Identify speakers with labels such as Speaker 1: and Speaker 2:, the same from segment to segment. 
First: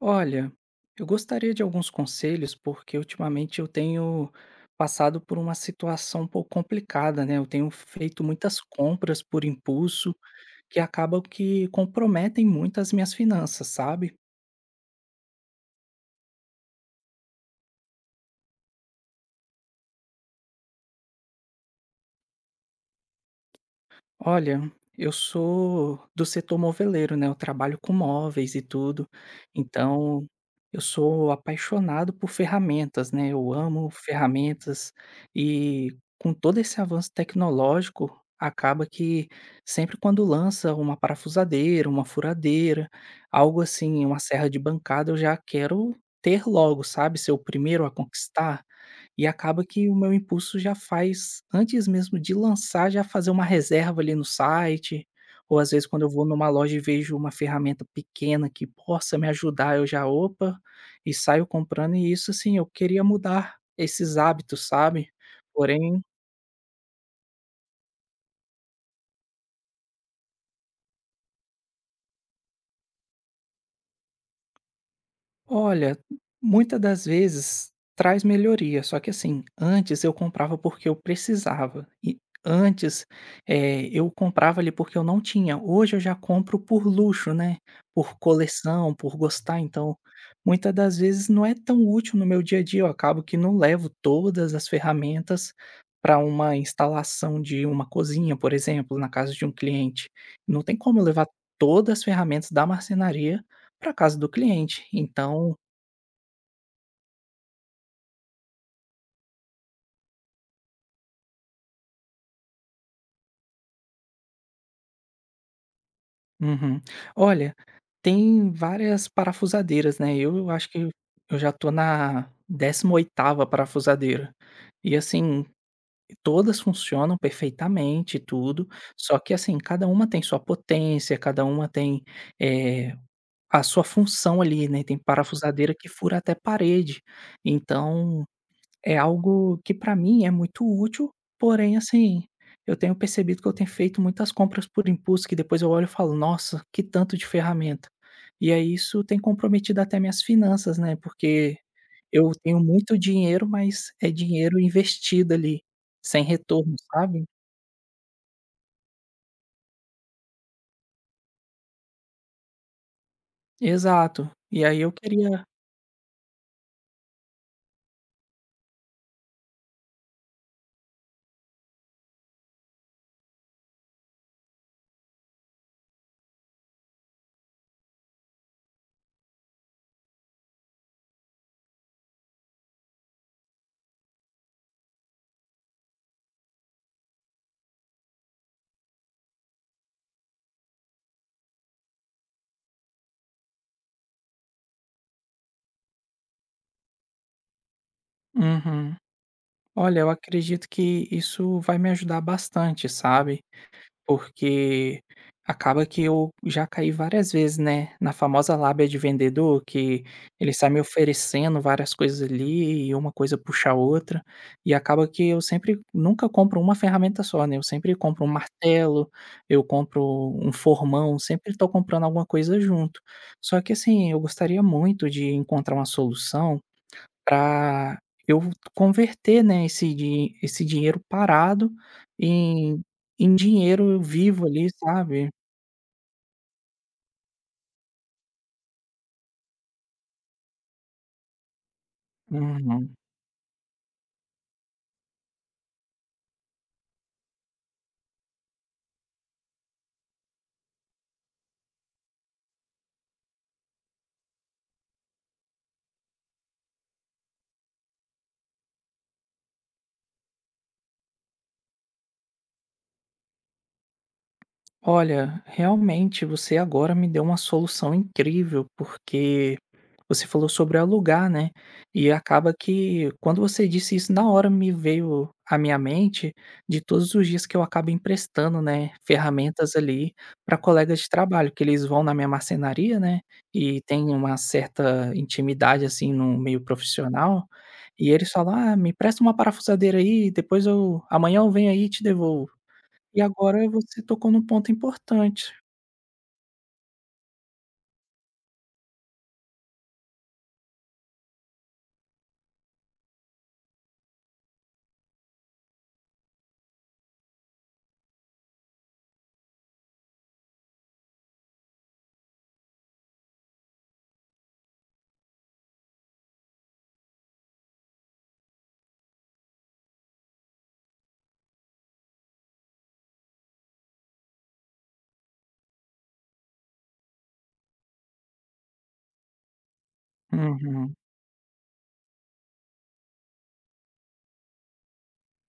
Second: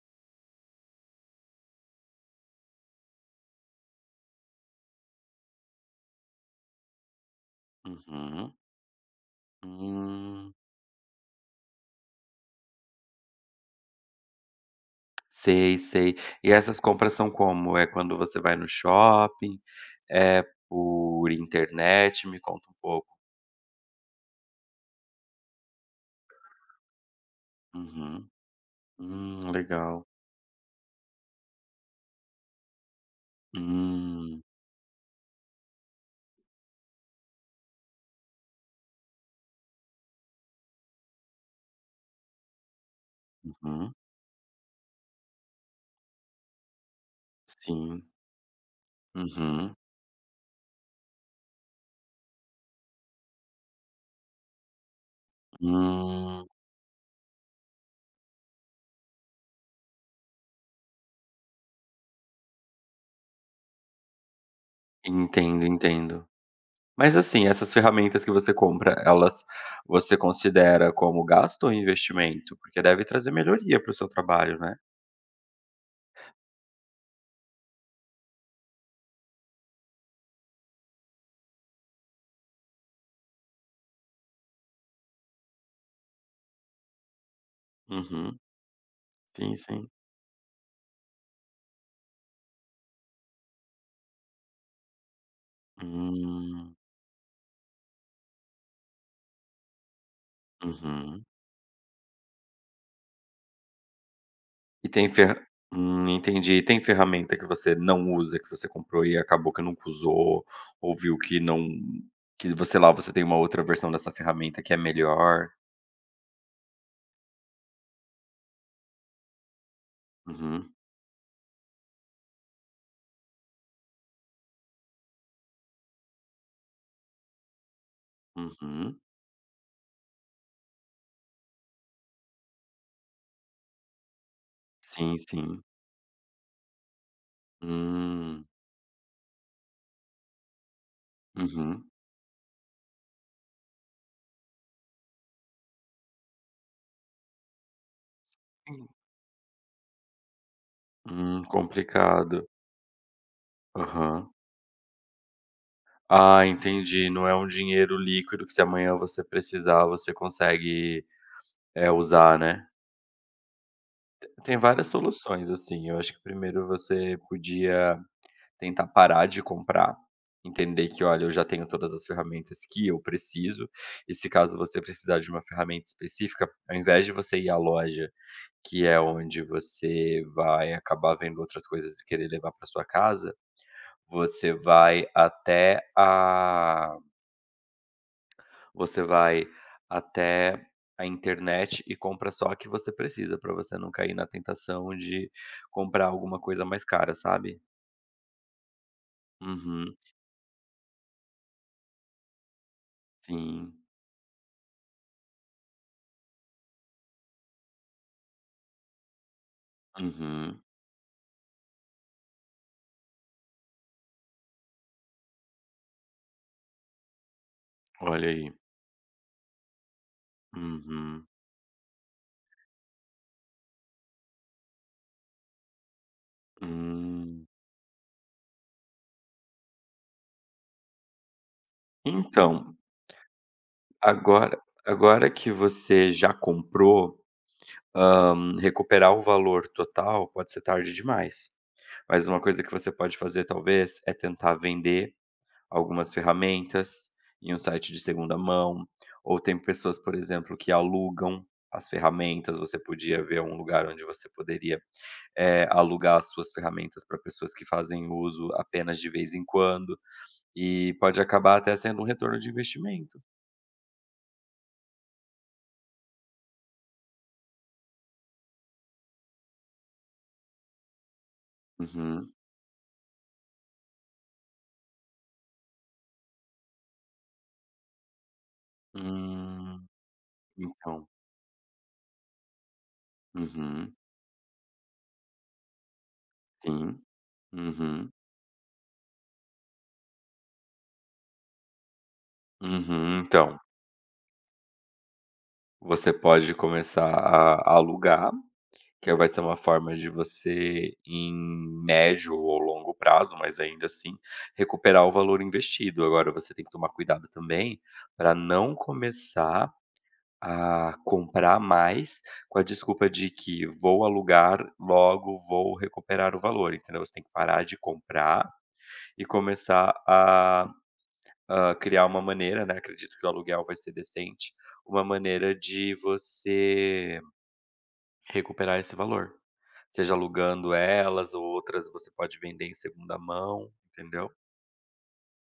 Speaker 1: Olha, eu gostaria de alguns conselhos, porque ultimamente eu tenho passado por uma situação um pouco complicada, né? Eu tenho feito
Speaker 2: Uhum.
Speaker 1: muitas compras por impulso
Speaker 2: Hum.
Speaker 1: que acabam que comprometem muito as minhas finanças, sabe?
Speaker 2: Sei, sei. E essas compras são como? É quando você vai no shopping? É por internet? Me conta um pouco.
Speaker 1: Olha, eu sou do setor moveleiro, né, eu trabalho com
Speaker 2: Uhum.
Speaker 1: móveis e tudo,
Speaker 2: Legal.
Speaker 1: então eu sou apaixonado por ferramentas, né, eu amo
Speaker 2: Hum.
Speaker 1: ferramentas e com todo esse avanço tecnológico, acaba que sempre quando lança uma parafusadeira, uma furadeira, algo
Speaker 2: Uhum.
Speaker 1: assim, uma serra de bancada, eu já quero ter logo, sabe, ser o primeiro a
Speaker 2: Sim.
Speaker 1: conquistar. E acaba
Speaker 2: Uhum.
Speaker 1: que o meu impulso já faz, antes mesmo de lançar, já fazer uma reserva ali no site, ou às vezes quando eu vou
Speaker 2: Hum.
Speaker 1: numa loja e vejo uma ferramenta pequena que possa me ajudar, eu já, opa, e saio comprando, e isso assim, eu queria mudar esses hábitos, sabe?
Speaker 2: Entendo,
Speaker 1: Porém,
Speaker 2: entendo. Mas assim, essas ferramentas que você compra, elas você considera como gasto ou investimento? Porque deve trazer melhoria para o seu trabalho, né?
Speaker 1: olha, muitas das vezes traz melhoria, só que assim, antes eu comprava porque eu precisava. E antes eu comprava ali porque eu não tinha. Hoje eu já compro por luxo, né? Por
Speaker 2: Uhum.
Speaker 1: coleção, por
Speaker 2: Sim,
Speaker 1: gostar.
Speaker 2: sim.
Speaker 1: Então, muitas das vezes não é tão útil no meu dia a dia. Eu acabo que não levo todas as ferramentas para uma
Speaker 2: Hum.
Speaker 1: instalação de uma cozinha, por exemplo, na casa de um cliente. Não tem como eu
Speaker 2: Uhum.
Speaker 1: levar todas as ferramentas da marcenaria para casa do cliente.
Speaker 2: E tem fer
Speaker 1: Então,
Speaker 2: Hum, entendi. E tem ferramenta que você não usa, que você comprou e acabou que nunca usou, ou viu que não que você lá, você tem uma outra versão dessa ferramenta que é melhor?
Speaker 1: uhum, olha, tem várias parafusadeiras, né, eu acho
Speaker 2: Uhum,
Speaker 1: que eu já tô na décima oitava parafusadeira. E, assim, todas funcionam perfeitamente e tudo,
Speaker 2: uhum.
Speaker 1: só que, assim, cada uma tem sua potência, cada uma tem, eh, a sua função ali, né, tem
Speaker 2: Sim, sim.
Speaker 1: parafusadeira que fura até parede. Então
Speaker 2: Hum,
Speaker 1: é algo que para mim é muito útil, porém,
Speaker 2: uhum.
Speaker 1: assim, eu tenho percebido que eu tenho feito muitas compras por impulso que depois eu olho e falo: "Nossa, que tanto de ferramenta". E aí isso tem comprometido até minhas finanças, né, porque eu
Speaker 2: Complicado.
Speaker 1: tenho muito dinheiro, mas é
Speaker 2: Aham.
Speaker 1: dinheiro investido ali, sem
Speaker 2: Ah,
Speaker 1: retorno,
Speaker 2: entendi.
Speaker 1: sabe?
Speaker 2: Não é um dinheiro líquido que se amanhã você precisar, você consegue, usar, né.
Speaker 1: Exato.
Speaker 2: Tem
Speaker 1: E aí
Speaker 2: várias
Speaker 1: eu queria
Speaker 2: soluções, assim. Eu acho que primeiro você podia tentar parar de comprar, entender que: "Olha, eu já tenho todas as ferramentas que eu preciso", e se caso você precisar de uma ferramenta específica, ao invés de você ir à loja, que é onde você vai acabar vendo outras coisas e querer levar para sua casa, você vai até a você vai até a internet e compra só o que você precisa, para você não cair na tentação de comprar alguma coisa mais cara, sabe?
Speaker 1: uhum.
Speaker 2: Uhum.
Speaker 1: Olha, eu acredito que isso vai me ajudar bastante, sabe?
Speaker 2: Sim.
Speaker 1: Porque acaba que eu já caí várias vezes, né, na famosa lábia de vendedor que ele
Speaker 2: Uhum.
Speaker 1: sai me oferecendo várias coisas ali e uma coisa puxa a outra, e acaba que eu sempre nunca compro uma ferramenta só, né, eu sempre compro um
Speaker 2: Olha aí.
Speaker 1: martelo, eu compro um formão,
Speaker 2: Uhum.
Speaker 1: sempre estou comprando alguma coisa junto. Só que assim, eu gostaria muito de encontrar uma solução
Speaker 2: Hum.
Speaker 1: para eu converter, né, esse dinheiro parado
Speaker 2: Então,
Speaker 1: em em dinheiro vivo
Speaker 2: agora
Speaker 1: ali,
Speaker 2: agora
Speaker 1: sabe?
Speaker 2: que você já comprou, recuperar o valor total pode ser tarde demais. Mas uma coisa que você
Speaker 1: Uhum.
Speaker 2: pode fazer, talvez, é tentar vender algumas ferramentas em um site de segunda mão, ou tem pessoas, por exemplo, que alugam as ferramentas. Você podia ver um lugar onde você poderia, alugar as suas ferramentas para pessoas que fazem uso apenas de vez em quando. E pode acabar até sendo um retorno de investimento.
Speaker 1: Olha, realmente você agora me deu uma solução incrível, porque você falou sobre alugar, né? E
Speaker 2: Uhum.
Speaker 1: acaba que quando você disse isso, na hora me veio à minha mente de todos os dias que eu acabo emprestando, né, ferramentas
Speaker 2: Hum,
Speaker 1: ali para colegas
Speaker 2: então.
Speaker 1: de trabalho, que eles vão na minha marcenaria, né? E
Speaker 2: Uhum.
Speaker 1: tem uma certa intimidade assim no meio
Speaker 2: Sim.
Speaker 1: profissional, e
Speaker 2: Uhum.
Speaker 1: eles falam: "Ah, me empresta uma parafusadeira aí, depois eu amanhã eu venho aí e te devolvo". E
Speaker 2: Uhum. Então,
Speaker 1: agora você tocou num ponto importante.
Speaker 2: você pode começar a alugar, que vai ser uma forma de você, em médio ou longo prazo, mas ainda assim, recuperar o valor investido. Agora você tem que tomar cuidado também, para não começar a comprar mais, com a desculpa de que vou alugar, logo vou recuperar o valor, entendeu? Você tem que parar de comprar e começar a criar uma maneira, né, acredito que o aluguel vai ser decente, uma maneira de você recuperar esse valor. Seja alugando
Speaker 1: Uhum.
Speaker 2: elas ou outras você pode vender em segunda mão, entendeu?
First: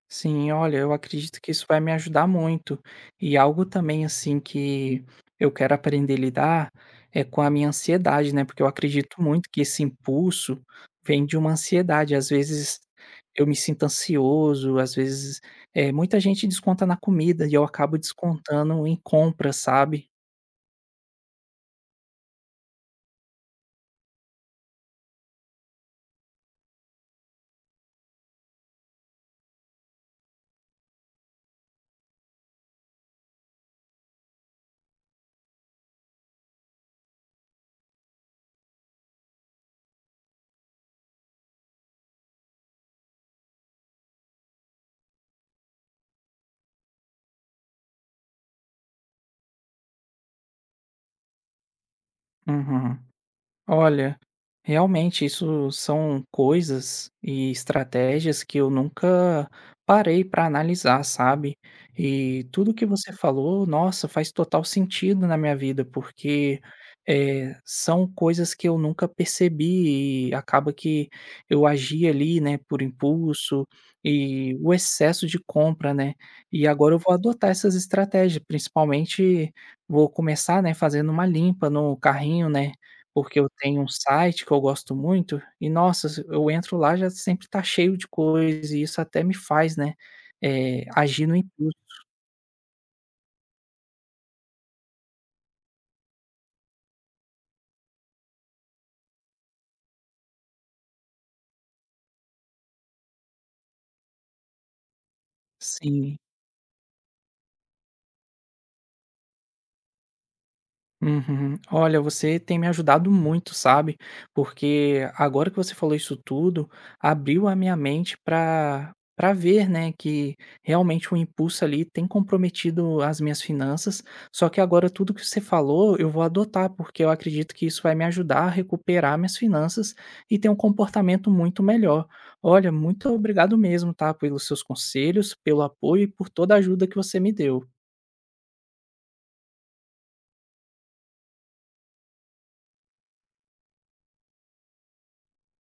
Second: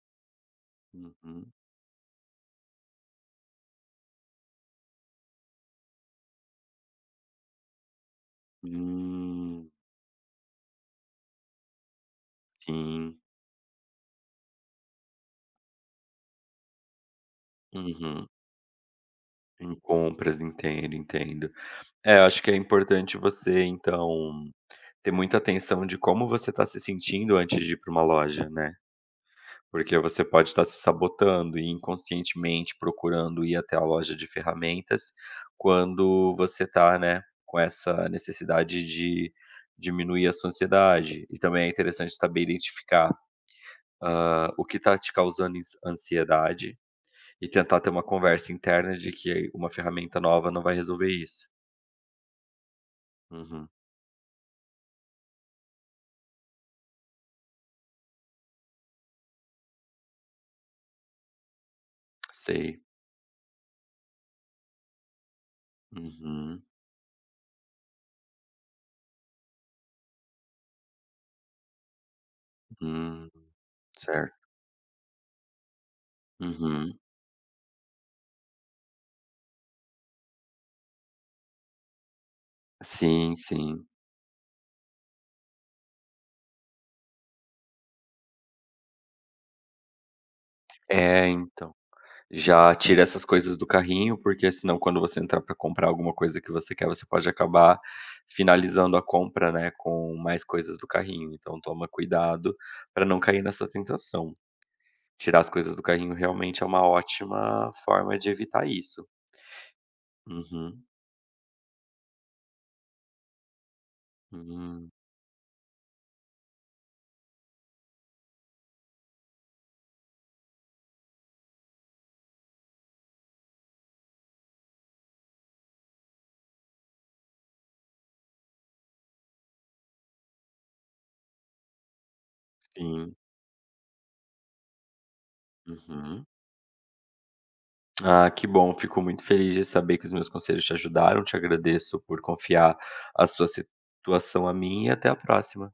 Speaker 1: Sim, olha, eu acredito que
Speaker 2: Uhum.
Speaker 1: isso vai me ajudar muito. E algo também, assim, que eu quero aprender a lidar é com a minha ansiedade, né? Porque eu acredito muito que
Speaker 2: Hum,
Speaker 1: esse impulso vem de uma ansiedade. Às vezes
Speaker 2: sim.
Speaker 1: eu me sinto ansioso, às vezes é, muita gente desconta na comida e eu acabo
Speaker 2: Uhum.
Speaker 1: descontando em compras,
Speaker 2: Em
Speaker 1: sabe?
Speaker 2: compras, entendo, entendo. É, eu acho que é importante você, então, ter muita atenção de como você está se sentindo antes de ir para uma loja, né. Porque você pode estar se sabotando e inconscientemente procurando ir até a loja de ferramentas, quando você está, né, com essa necessidade de diminuir a sua ansiedade. E também é interessante saber identificar, o que está te causando ins ansiedade e tentar ter uma conversa interna de que uma ferramenta nova não vai resolver isso.
Speaker 1: Uhum.
Speaker 2: Uhum,
Speaker 1: Olha, realmente isso são coisas e estratégias que eu nunca parei para analisar, sabe? E tudo
Speaker 2: sei.
Speaker 1: que você falou, nossa, faz total sentido na minha vida, porque
Speaker 2: Uhum.
Speaker 1: são coisas que eu nunca percebi e acaba que eu agi ali, né, por
Speaker 2: Hum,
Speaker 1: impulso
Speaker 2: certo.
Speaker 1: e o excesso de compra, né? E agora eu
Speaker 2: Uhum.
Speaker 1: vou adotar essas estratégias, principalmente vou começar, né, fazendo uma limpa no carrinho, né?
Speaker 2: Sim,
Speaker 1: Porque eu tenho
Speaker 2: sim.
Speaker 1: um site que eu gosto muito e, nossa, se eu entro lá já sempre tá cheio de coisa e isso até me faz, né, agir
Speaker 2: É,
Speaker 1: no
Speaker 2: então.
Speaker 1: impulso.
Speaker 2: Já tira essas coisas do carrinho, porque senão quando você entrar para comprar alguma coisa que você quer, você pode acabar finalizando a compra, né, com mais coisas do carrinho. Então toma cuidado para não cair nessa tentação. Tirar as coisas do carrinho
Speaker 1: Sim.
Speaker 2: realmente é uma ótima forma de evitar isso. Uhum.
Speaker 1: Uhum. Olha, você tem me ajudado muito, sabe?
Speaker 2: Hum,
Speaker 1: Porque agora que você falou isso tudo, abriu a minha mente para ver, né, que realmente o impulso ali tem comprometido as minhas finanças. Só que agora tudo que você falou, eu vou adotar, porque eu acredito que isso vai me ajudar a recuperar minhas finanças e ter um comportamento muito melhor. Olha, muito
Speaker 2: sim.
Speaker 1: obrigado mesmo, tá, pelos seus conselhos, pelo apoio e
Speaker 2: Uhum.
Speaker 1: por toda a ajuda que você me deu.
Speaker 2: Ah, que bom. Fico muito feliz de saber que os meus conselhos te ajudaram. Te agradeço por confiar a sua situação a mim e até a próxima.